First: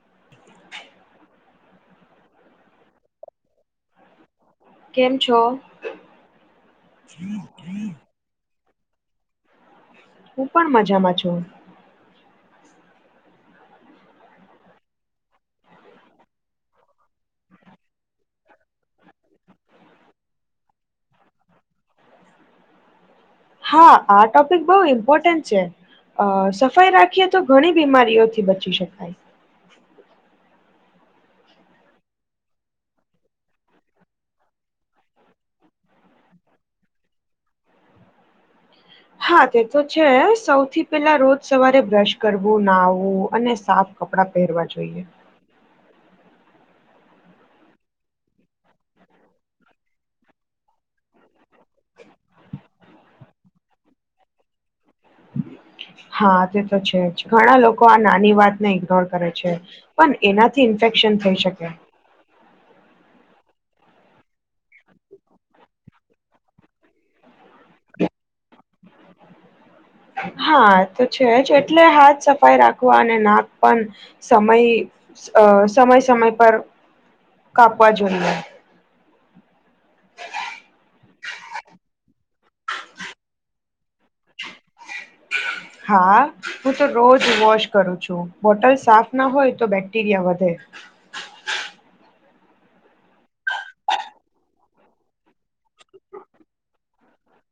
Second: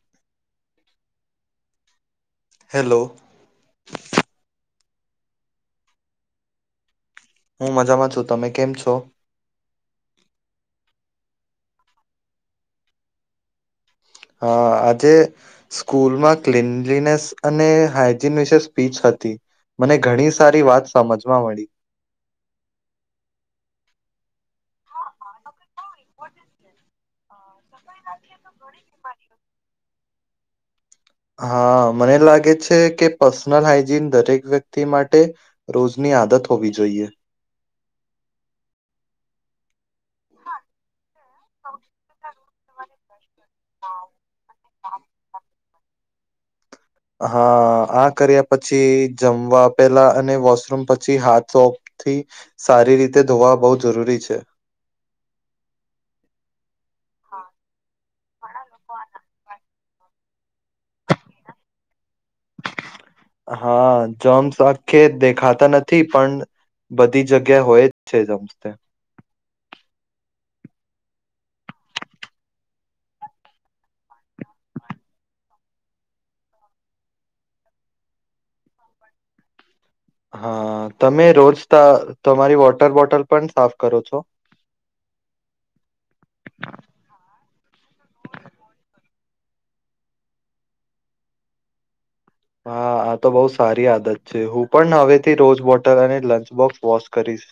[inaudible] Hello. કેમ છો. હું મજામાં છું. તમે કેમ છો? હું પણ મજામાં છું. હા આજે સ્કૂલમાં ક્લનલીનેસ અને હાઈજીન વિશે સ્પીચ હતી. મને ઘણી સારી વાત સમજવા મળી. હા આ ટોપિક બહુ ઇમ્પોર્ટન્ટ છે. સફાઈ રાખીએ તો તો ઘણી બીમારીઓથી બચી શકાય. હા મને લાગે છે કે પર્સનલ હાઈજીન દરેક વ્યક્તિ માટે રોજની આદત હોવી જોઈએ. હા તે તો છે. સૌથી પેલા રોજ સવારે બ્રશ કરવું નાહવું અને સાફ કપડા પહેરવા જોઈએ. હા આ કર્યા પછી જમવા પેલા અને વોશરૂમ પછી હાથ સોપ થી સારી રીતે ધોવા બહુ જરૂરી છે હા તે તો છે જ ઘણા લોકો આ નાની વાત ને ઈગ્નોર કરે છે. પણ એનાથી ઇન્ફેક્શન થઈ શકે હા જોમ્સ આખે દેખાતા નથી પણ બધી જગ્યા હોય જ છે. હા તો છે જ એટલે હાથ સફાઈ રાખવા અને નાક પણ સમય સમય સમય પર કાપવા જોઈએ. હા તમે રોજ ત તમારી વોટર બોટલ પણ સાફ કરો છો? [inaudible] [inaudible] [inaudible] હા હું તો રોજ વોશ કરું છું. બોટલ સાફ ના હોય તો બેક્ટેરિયા વધે. હા આ તો બઉ સારી આદત છે. હું પણ હવેથી રોઝ બોટર અને લંચ બોક્સ વોશ કરીશ.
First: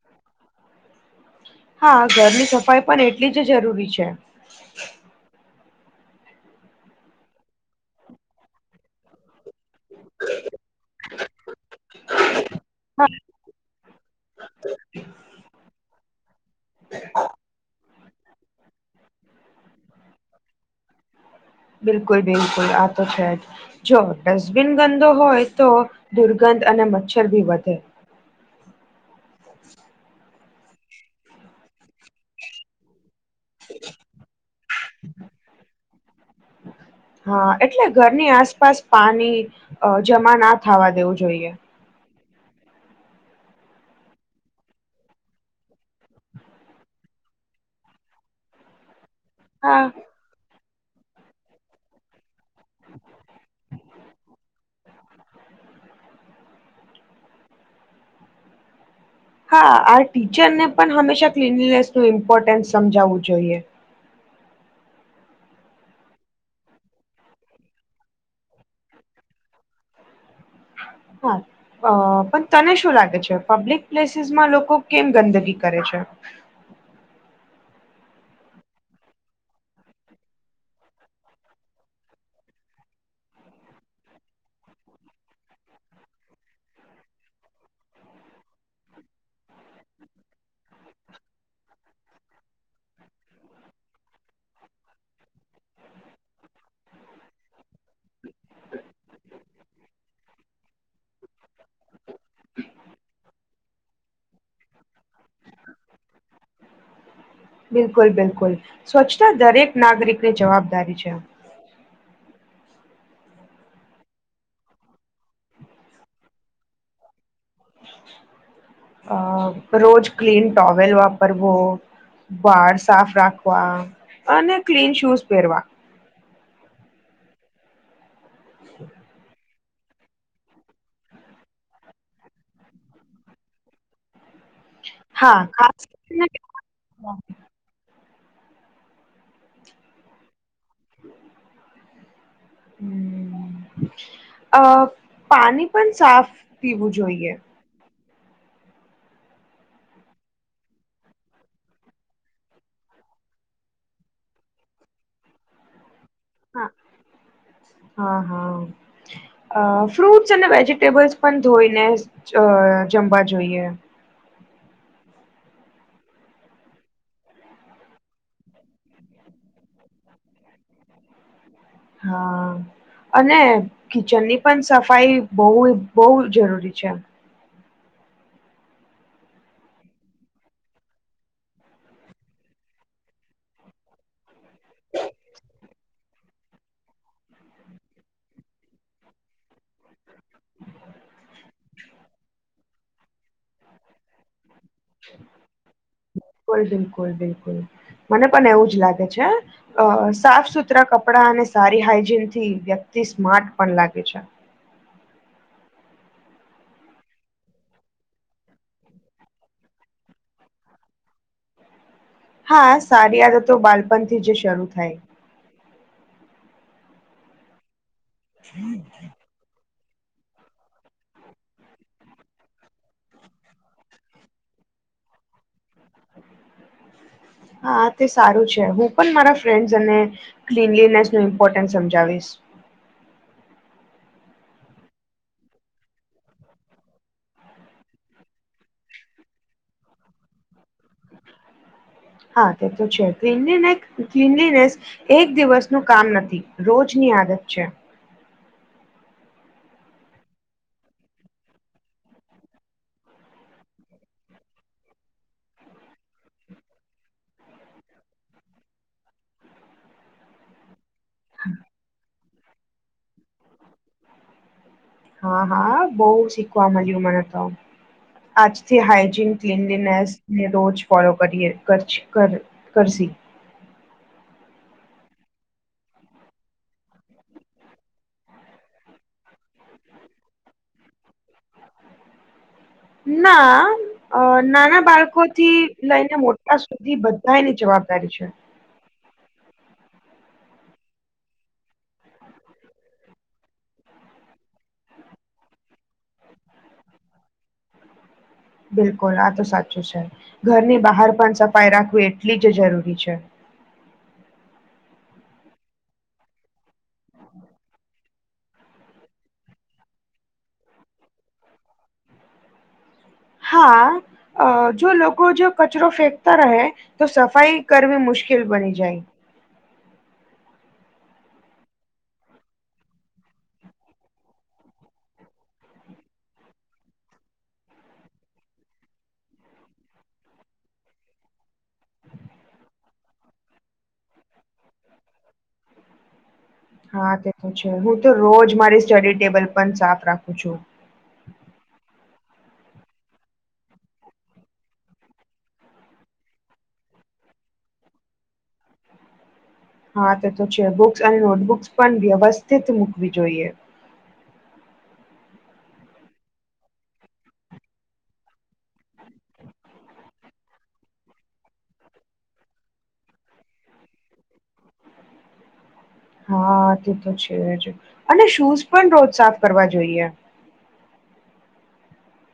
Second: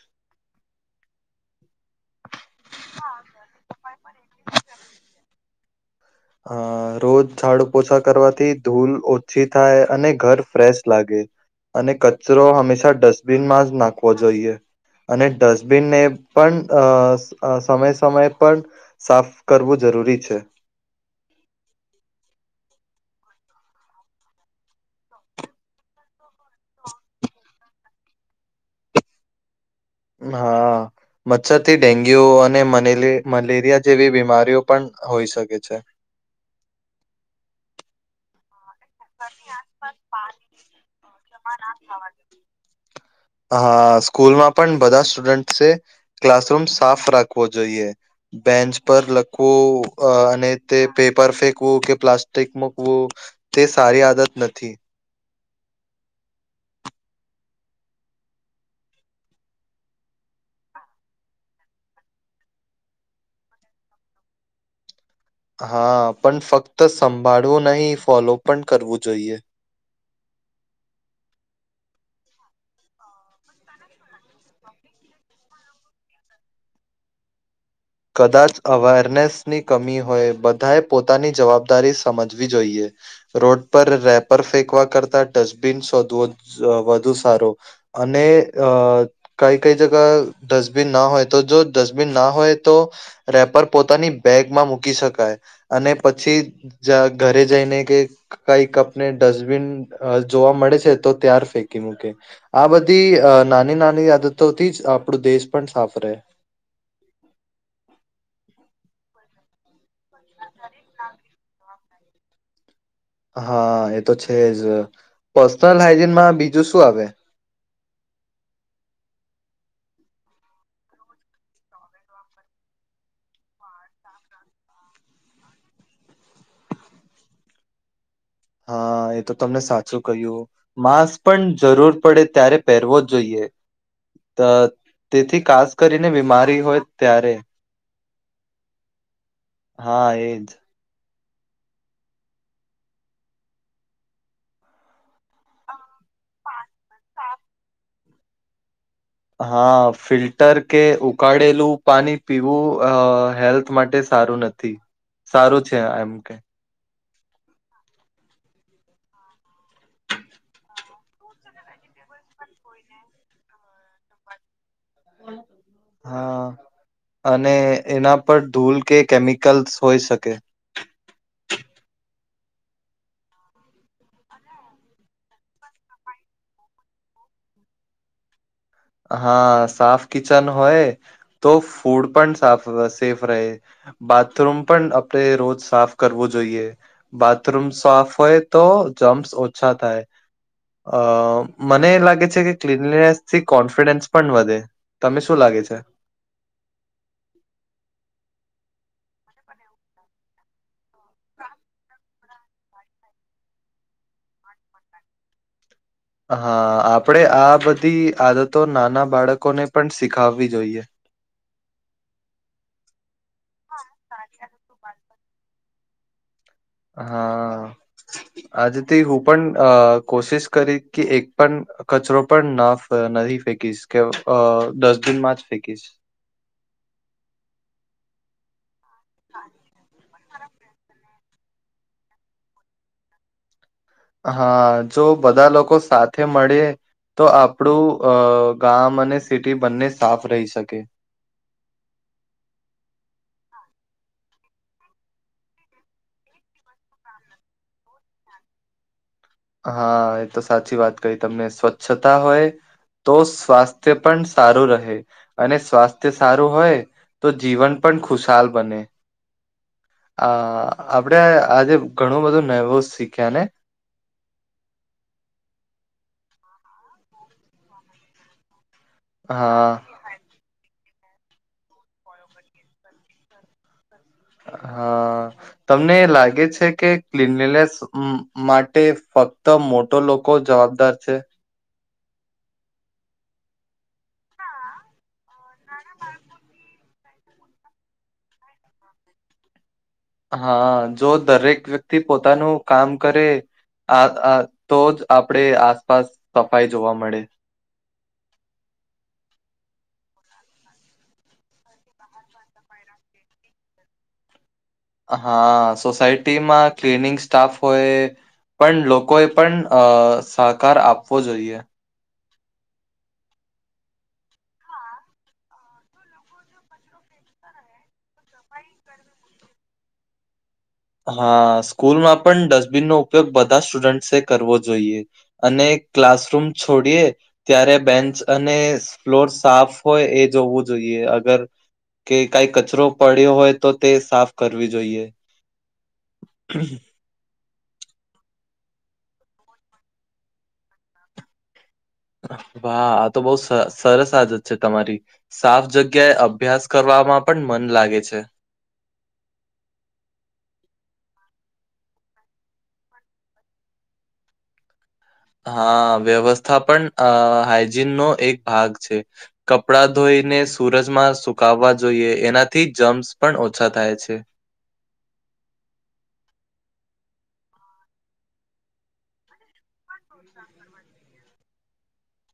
હા ઘરની સફાઈ પણ એટલી જ જરૂરી છે. અ રોજ ઝાડુ પોછા કરવાથી ધૂલ ઓછી થાય. અને ઘર ફ્રેશ લાગે. અને કચરો હંમેશા હા ડસ્ટબિનમાં જ નાખવો જોઈએ. અને ડસ્ટબિનને પણ અ સમય સમય પણ સાફ કરવું જરૂરી છે. બિલકુલ બિલકુલ આ તો છે જ. જો ડસ્ટબિન ગંદો હોય તો દુર્ગંધ અને મચ્છર ભી વધે. હા. મચ્છર થી ડેન્ગ્યુ અને મ મલેરિયા જેવી બીમારીઓ પણ હોઈ શકે છે. હા એટલે ઘરની આસપાસ પાણી જમા ના થવા દેવું જોઈએ. હા સ્કૂલમાં પણ બધા સ્ટુડન્ટ છે. ક્લાસરૂમ સાફ રાખવો જોઈએ. બેન્ચ પર હા બલખવું અને તે પેપર ફેંકવું કે પ્લાસ્ટિક મૂકવું તે સારી આદત નથી હા આ ટીચરને પણ હંમેશા ક્લીનનેસ નું ઇમ્પોર્ટન્સ સમજાવવું જોઈએ હા પણ ફક્ત સંભાળવું નહીિ ફોલો પણ કરવું જોઈએ હા અ પણ તને શું લાગે છે પબ્લિક પ્લેસીસમાં લોકો કેમ ગંદગી કરે છે કદાચ અવેરનેસની કમી હોય બધાએ પોતાની જવાબદારી સમજવી જોઈએ. રોડ પર રેપર ફેંકવા કરતા ડસ્ટબિન શોધવો વધુ સારો. અને અ કઈ કઈ જગ ડસ્ટબિન ના હોય તો જો ડસ્ટબિન ના હોય તો રેપર પોતાની બેગમાં મૂકી શકાય અને પછી જ ઘરે જઈને કે કઈકપને ડસ્ટબિન જોવા મળે છે તો ત્યાર ફેંકી મૂકે. આ બધી નાની નાની આદતોથી જ આપણું દેશ પણ સાફ રહે. બિલકુલ બિલકુલ સ્વચ્છતા દરેક નાગરિક ની જવાબદારી છે. હા એ તો છે જ પર્સનલ હાઈજીનમાં બીજું શું આવે? [inaudible] [unintelligible] અ રોજ ક્લીન ટોવલ વાપરવો. વાળ સાફ રાખવા અને ક્લીન શૂઝ પહેરવા હા એ તો તમને સાચું કહ્યું માસ્ક પણ જરૂર પડે ત્યારે પહેરવો જ જોઈએ. અ તેથી ખાસ કરીને બીમારી હોય ત્યારે હા એજ. અ પાણી પણ સાફ પીવું જોઈએ. હા ફિલ્ટર કે ઉકાળેલું પાણી પીવું અ હેલ્થ માટે સારું નથી સારું છે એમ કે. હા હા હા. અ ફ્રૂટ્સ અને વેજીિટેબલ્સ પણ ધોઈને જમવા જોઈએ. હા. અને એના પર ધૂલ કે કેમિકલ્સ હોય શકે. હા. અને કિચનની પણ સફાઈ બહ બહુ જરૂરી છે. હા સાફ કિચન હોય. તો ફૂડ પણ સાફ સેફ રહે બાથરૂમ પણ આપણે રોજ સાફ. કરવું જોઈએ બાથરૂમ સાફ હોય તો જમ્સ ઓછા થાય. અ મને લાગે છે કે ક્લીનનેસથી કોન્ફિડન્સ પણ વધે તને શું લાગે છે? બિલકુલ બિલકુલ બિલકુલ મને પણ એવું જ લાગે છે. અ સાફ સુથરા કપડા અને સારી હાઈજીન થી વ્યક્તિ સ્માર્ટ પણ લાગે છે. હા આપડે આ બધી આદતો નાના બાળકોને પણ શીખાવવી જોઈએ. હા સારી આદતો બાળપણ થી જ શરૂ થાય. હા આજથી હું પણ કોશિશ કરી કે એક પણ કચરો પણ ના નથી ફેંકીશ કે અ દસ દિનમાં જ ફેંકીશ. હા તે સારું છે હું પણ મારા ફ્રેન્ડસને ક્લીનલીનેસ નું ઇમ્પોર્ટન્સ સમજાવીશ. હા જો બધા લોકો સાથે મળે તો આપણું અ ગામ અને સિટી બંને સાફ રહી શકે. હા તે તો છે ક્રીનનેક ક્લીનીનેસ એક દિવસ નું કામ નથી રોજની આદત છે. હા એ તો સાચી વાત કહી તમને સ્વચ્છતા હોય. તો સ્વાસ્થ્ય પણ સારું રહે. અને સ્વાસ્થ્ય સારું હોય તો જીવન પણ ખુશાલ બને. અ આપડે આજે ઘણું બધું નવું શીખ્યા ને? હા હા બહું શીખવા મળ્યું મને તો આજથી હાય જિન હા ક્લીનલીનેસને રોજ ફોલો કરીએ કચ કર કરસી. હા. તમને લાગે છે, કે ક્લીનલીનેસ મ મ‌ માટે ફક્ત તો મોટો લોકો જવાબદાર છે. ના અ નાના બાળકો થી લઈને મોટા સુ જી બધા એની જવાબદારી છે. હા જો દરેક વ્યક્તિ પોતાનું કામ કરે આ આ તો જ આપડે આસપાસ સફાઈ જોવા મળે બિલકુલ આ તો સાચું છે, ઘરની બહાર પણ સફાઈ રાખવી એટલી જ જરૂરી છે. હા સોસાયટીમાં ક્લનિંગ સ્ટાફ હોય પણ લોકોએ પણ અ સહકાર આપવો જોઈએ હા. અ જો લોકો જો કચરો ફેંકતા રહે તો સફાઈ કરવી મુશ્કેલ બની જાય. હા સ્કૂલમાં પણ ડસ્ટબિન નો ઉપયોગ બધા સ્ટુડન્ટસે કરવો જોઈએ. અને ક્લાસરૂમ છોડીએ ત્યારે બેન્ચ અને ફ્લોર સાફ હોય એ જોવું જોઈએ અગર કે કઈ કચરો પડ્યો હોય તો તે સાફ કરવી જોઈએ. [unintelligible] [inaudible] હા તે તો છે, હું તો રોજ મારી સ્ટડી ટેબલ પણ સાફ રાખું છું. વાહ આ તો બહુ સ સરસ આદત છે, તમારી. સાફ જગ્યાએ અભ્યાસ કરવામાં પણ મન લાગે છે. હા તે તો છે, બુક્સ અને નોટબુક્સ પણ વ્યવસ્થિત મૂકવી જોઈએ. હા વ્યવસ્થા પણ અ હાઈજીન નો એક ભાગ છે. કપડાં ધોઈને સૂરજમાં સુકાવવા જોઈએ એનાથી જમ્સ પણ ઓછા થાય છે. હા તે તો છે, જ અને શૂઝ પણ રોજ સાફ કરવા જોઈએ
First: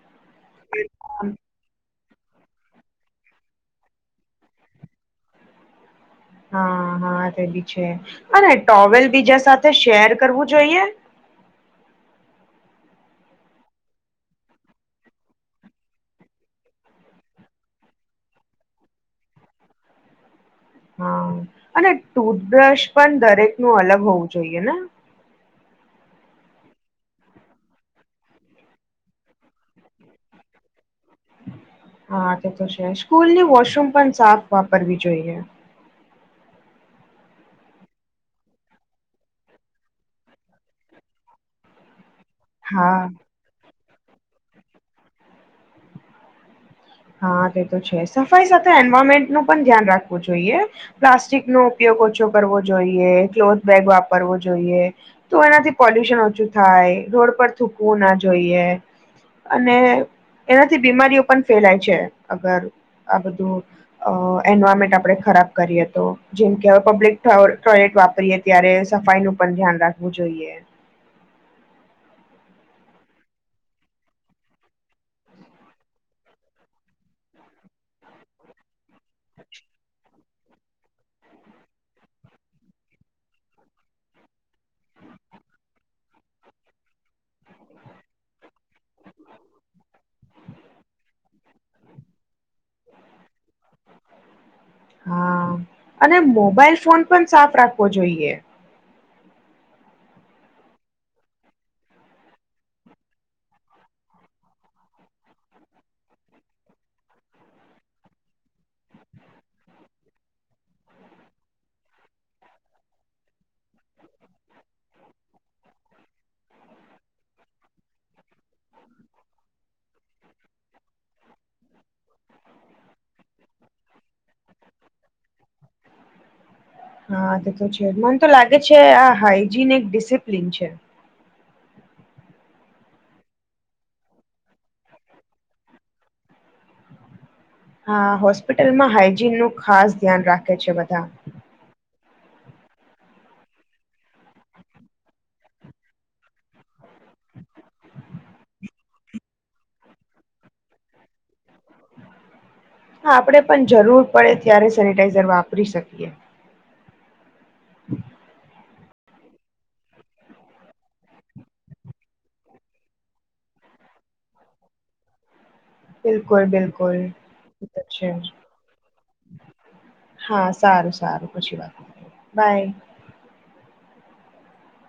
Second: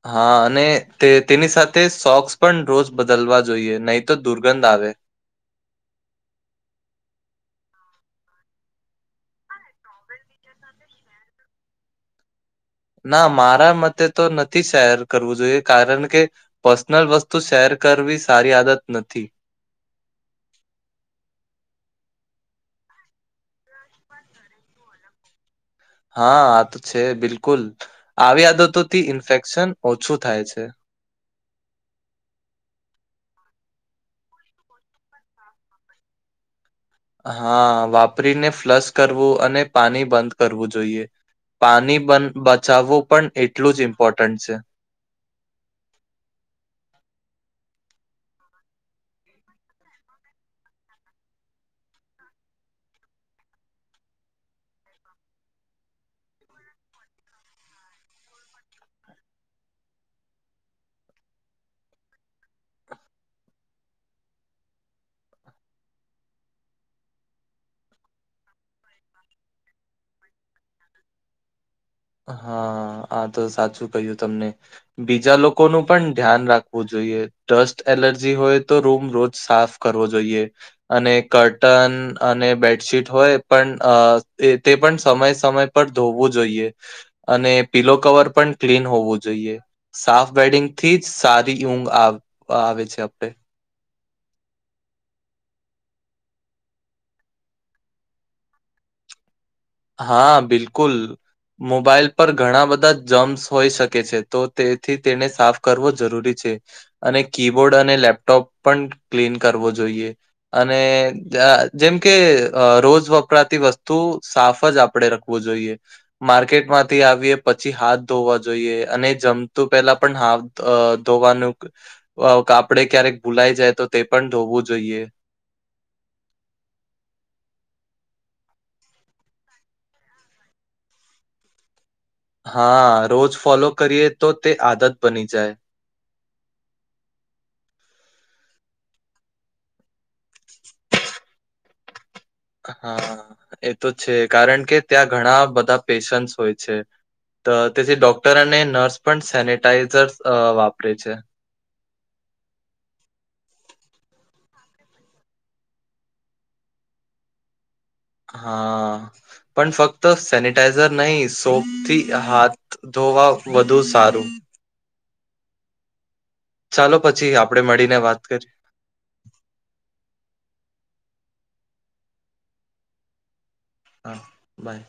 હા અને તે તેની સાથે જ સોક્સ પણ રોજ બદલવા જોઈએ નહી તો દુર્ગંધ આવે હા હા તે બી છે, અને ટોવેલ બીજા સાથે શેર કરવું જોઈએ ના મારા મતે તો નથી શહેર કરવું જોઈએ કારણ કે પર્સનલ વસ્તુ શેર કરવી સારી આદત નથી. હા અને ટુથબ્રશ પણ દરેક નું અલગ હોવું જોઈએ ને? હા આ તો છે, બિલકુલ આવી આદતોથી ઇન્ફેક્શન ઓછું થાય છે. હા તે તો છે, સ્કૂલ ની વોશરૂમ પણ સાફ વાપરવી જોઈએ. હા વાપરીને ફ્લશ કરવું અને પાણી બંધ કરવું જોઈએ. પાણી પન હા બચાવવું પણ એટલું જજ ઇમ્પોર્ટન્ટ છે. હા તે તો છે, સફાઈ સાથે એન્વાયરમેન્ટ નું પણ ધ્યાન રાખવું જોઈએ. પ્લાસ્ટિક નો ઉપયોગ ઓછો કરવો જોઈએ ક્લોથ બેગ વાપરવો જોઈએ. તો એનાથી પોલ્યુશન ઓછું થાય રોડ પર થૂકવું ના જોઈએ. અને એનાથી બીમારીઓ પણ ફેલાય છે, અગર આ બધું અ એન્વાયરમેન્ટ આપડે ખરાબ કરીએ તો જેમ કે હવે પબ્લિક ટોયલેટ વાપરીએ ત્યારે સફાઈ નું પણ ધ્યાન રાખવું જોઈએ. હા આ તો સાચું કહ્યું તમને. બીજા લોકોનું પણ ધ્યાન રાખવું જોઈએ ડસ્ટ એલર્જી હોય તો રૂમ રોજ સાફ કરવો જોઈએ. અને કરટન અને બેડશીટ હોય પણ તે પણ સમય સમય પર ધોવું જોઈએ અને પીલો કવર પણ ક્લીન હોવું જોઈએ. સાફ બેડિંગથી જ સારી ઊંઘ આ આવે છે, આપણે હા અને મોબાઈલ ફોન પણ સાફ રાખવો જોઈએ. હા બિલકુલ મોબાઈલ પર ઘણા બધા જમ્સ હોઈ શકે છે. તો તેથી તેને સાફ કરવો જરૂરી છે. અને કીબોર્ડ અને લેપટોપ પણ ક્લીન કરવો જોઈએ. અને [unintelligible] જેમ કે રોજ વપરાતી વસ્તુ સાફ [unintelligible] જ આપડણે રખવું જોઈએ. માર્કેટમાંથી આવીએ પછી હાથ ધોવા જોઈએ અને જમતું પેલા પણ હાથ‌ અ ધોવાનું કાપડે ક્યારેક ભૂલાઈ જાય તો તે પણ ધોવું જોઈએ. હા તે તો છે મને તો લાગે છે આ હાઈજીન એક ડિસિપ્લીન છે. હા રોજ ફોલો કરીએ તો તે આદત બની જાય. હા હોસ્પિટલમાં હાઈજીન નું ખાસ ધ્યાન રાખે છે બધા. હા એ તો છે કારણ કે ત્યાં ઘણા બધા પેશન્સ હોય છે. ત તેથી ડોક્ટર અને નર્સ પણ સેનટાઈઝર અ વાપરે છે. હા આપણે પણ જરૂર પડે ત્યારે સેનિટાઈઝર વાપરી શકીએ. હમ [inaudible] [inaudible] હા પણ ફક્ત સેનિટાઈઝર નહી સોપ થી હાથ ધોવા વધુ સારું. બિલકુલ બિલકુલ ચાલો પછી આપડે એ ત મળીને છે. વાત કરીએ હા સારું સારું પછી વાત બાય. હા બાય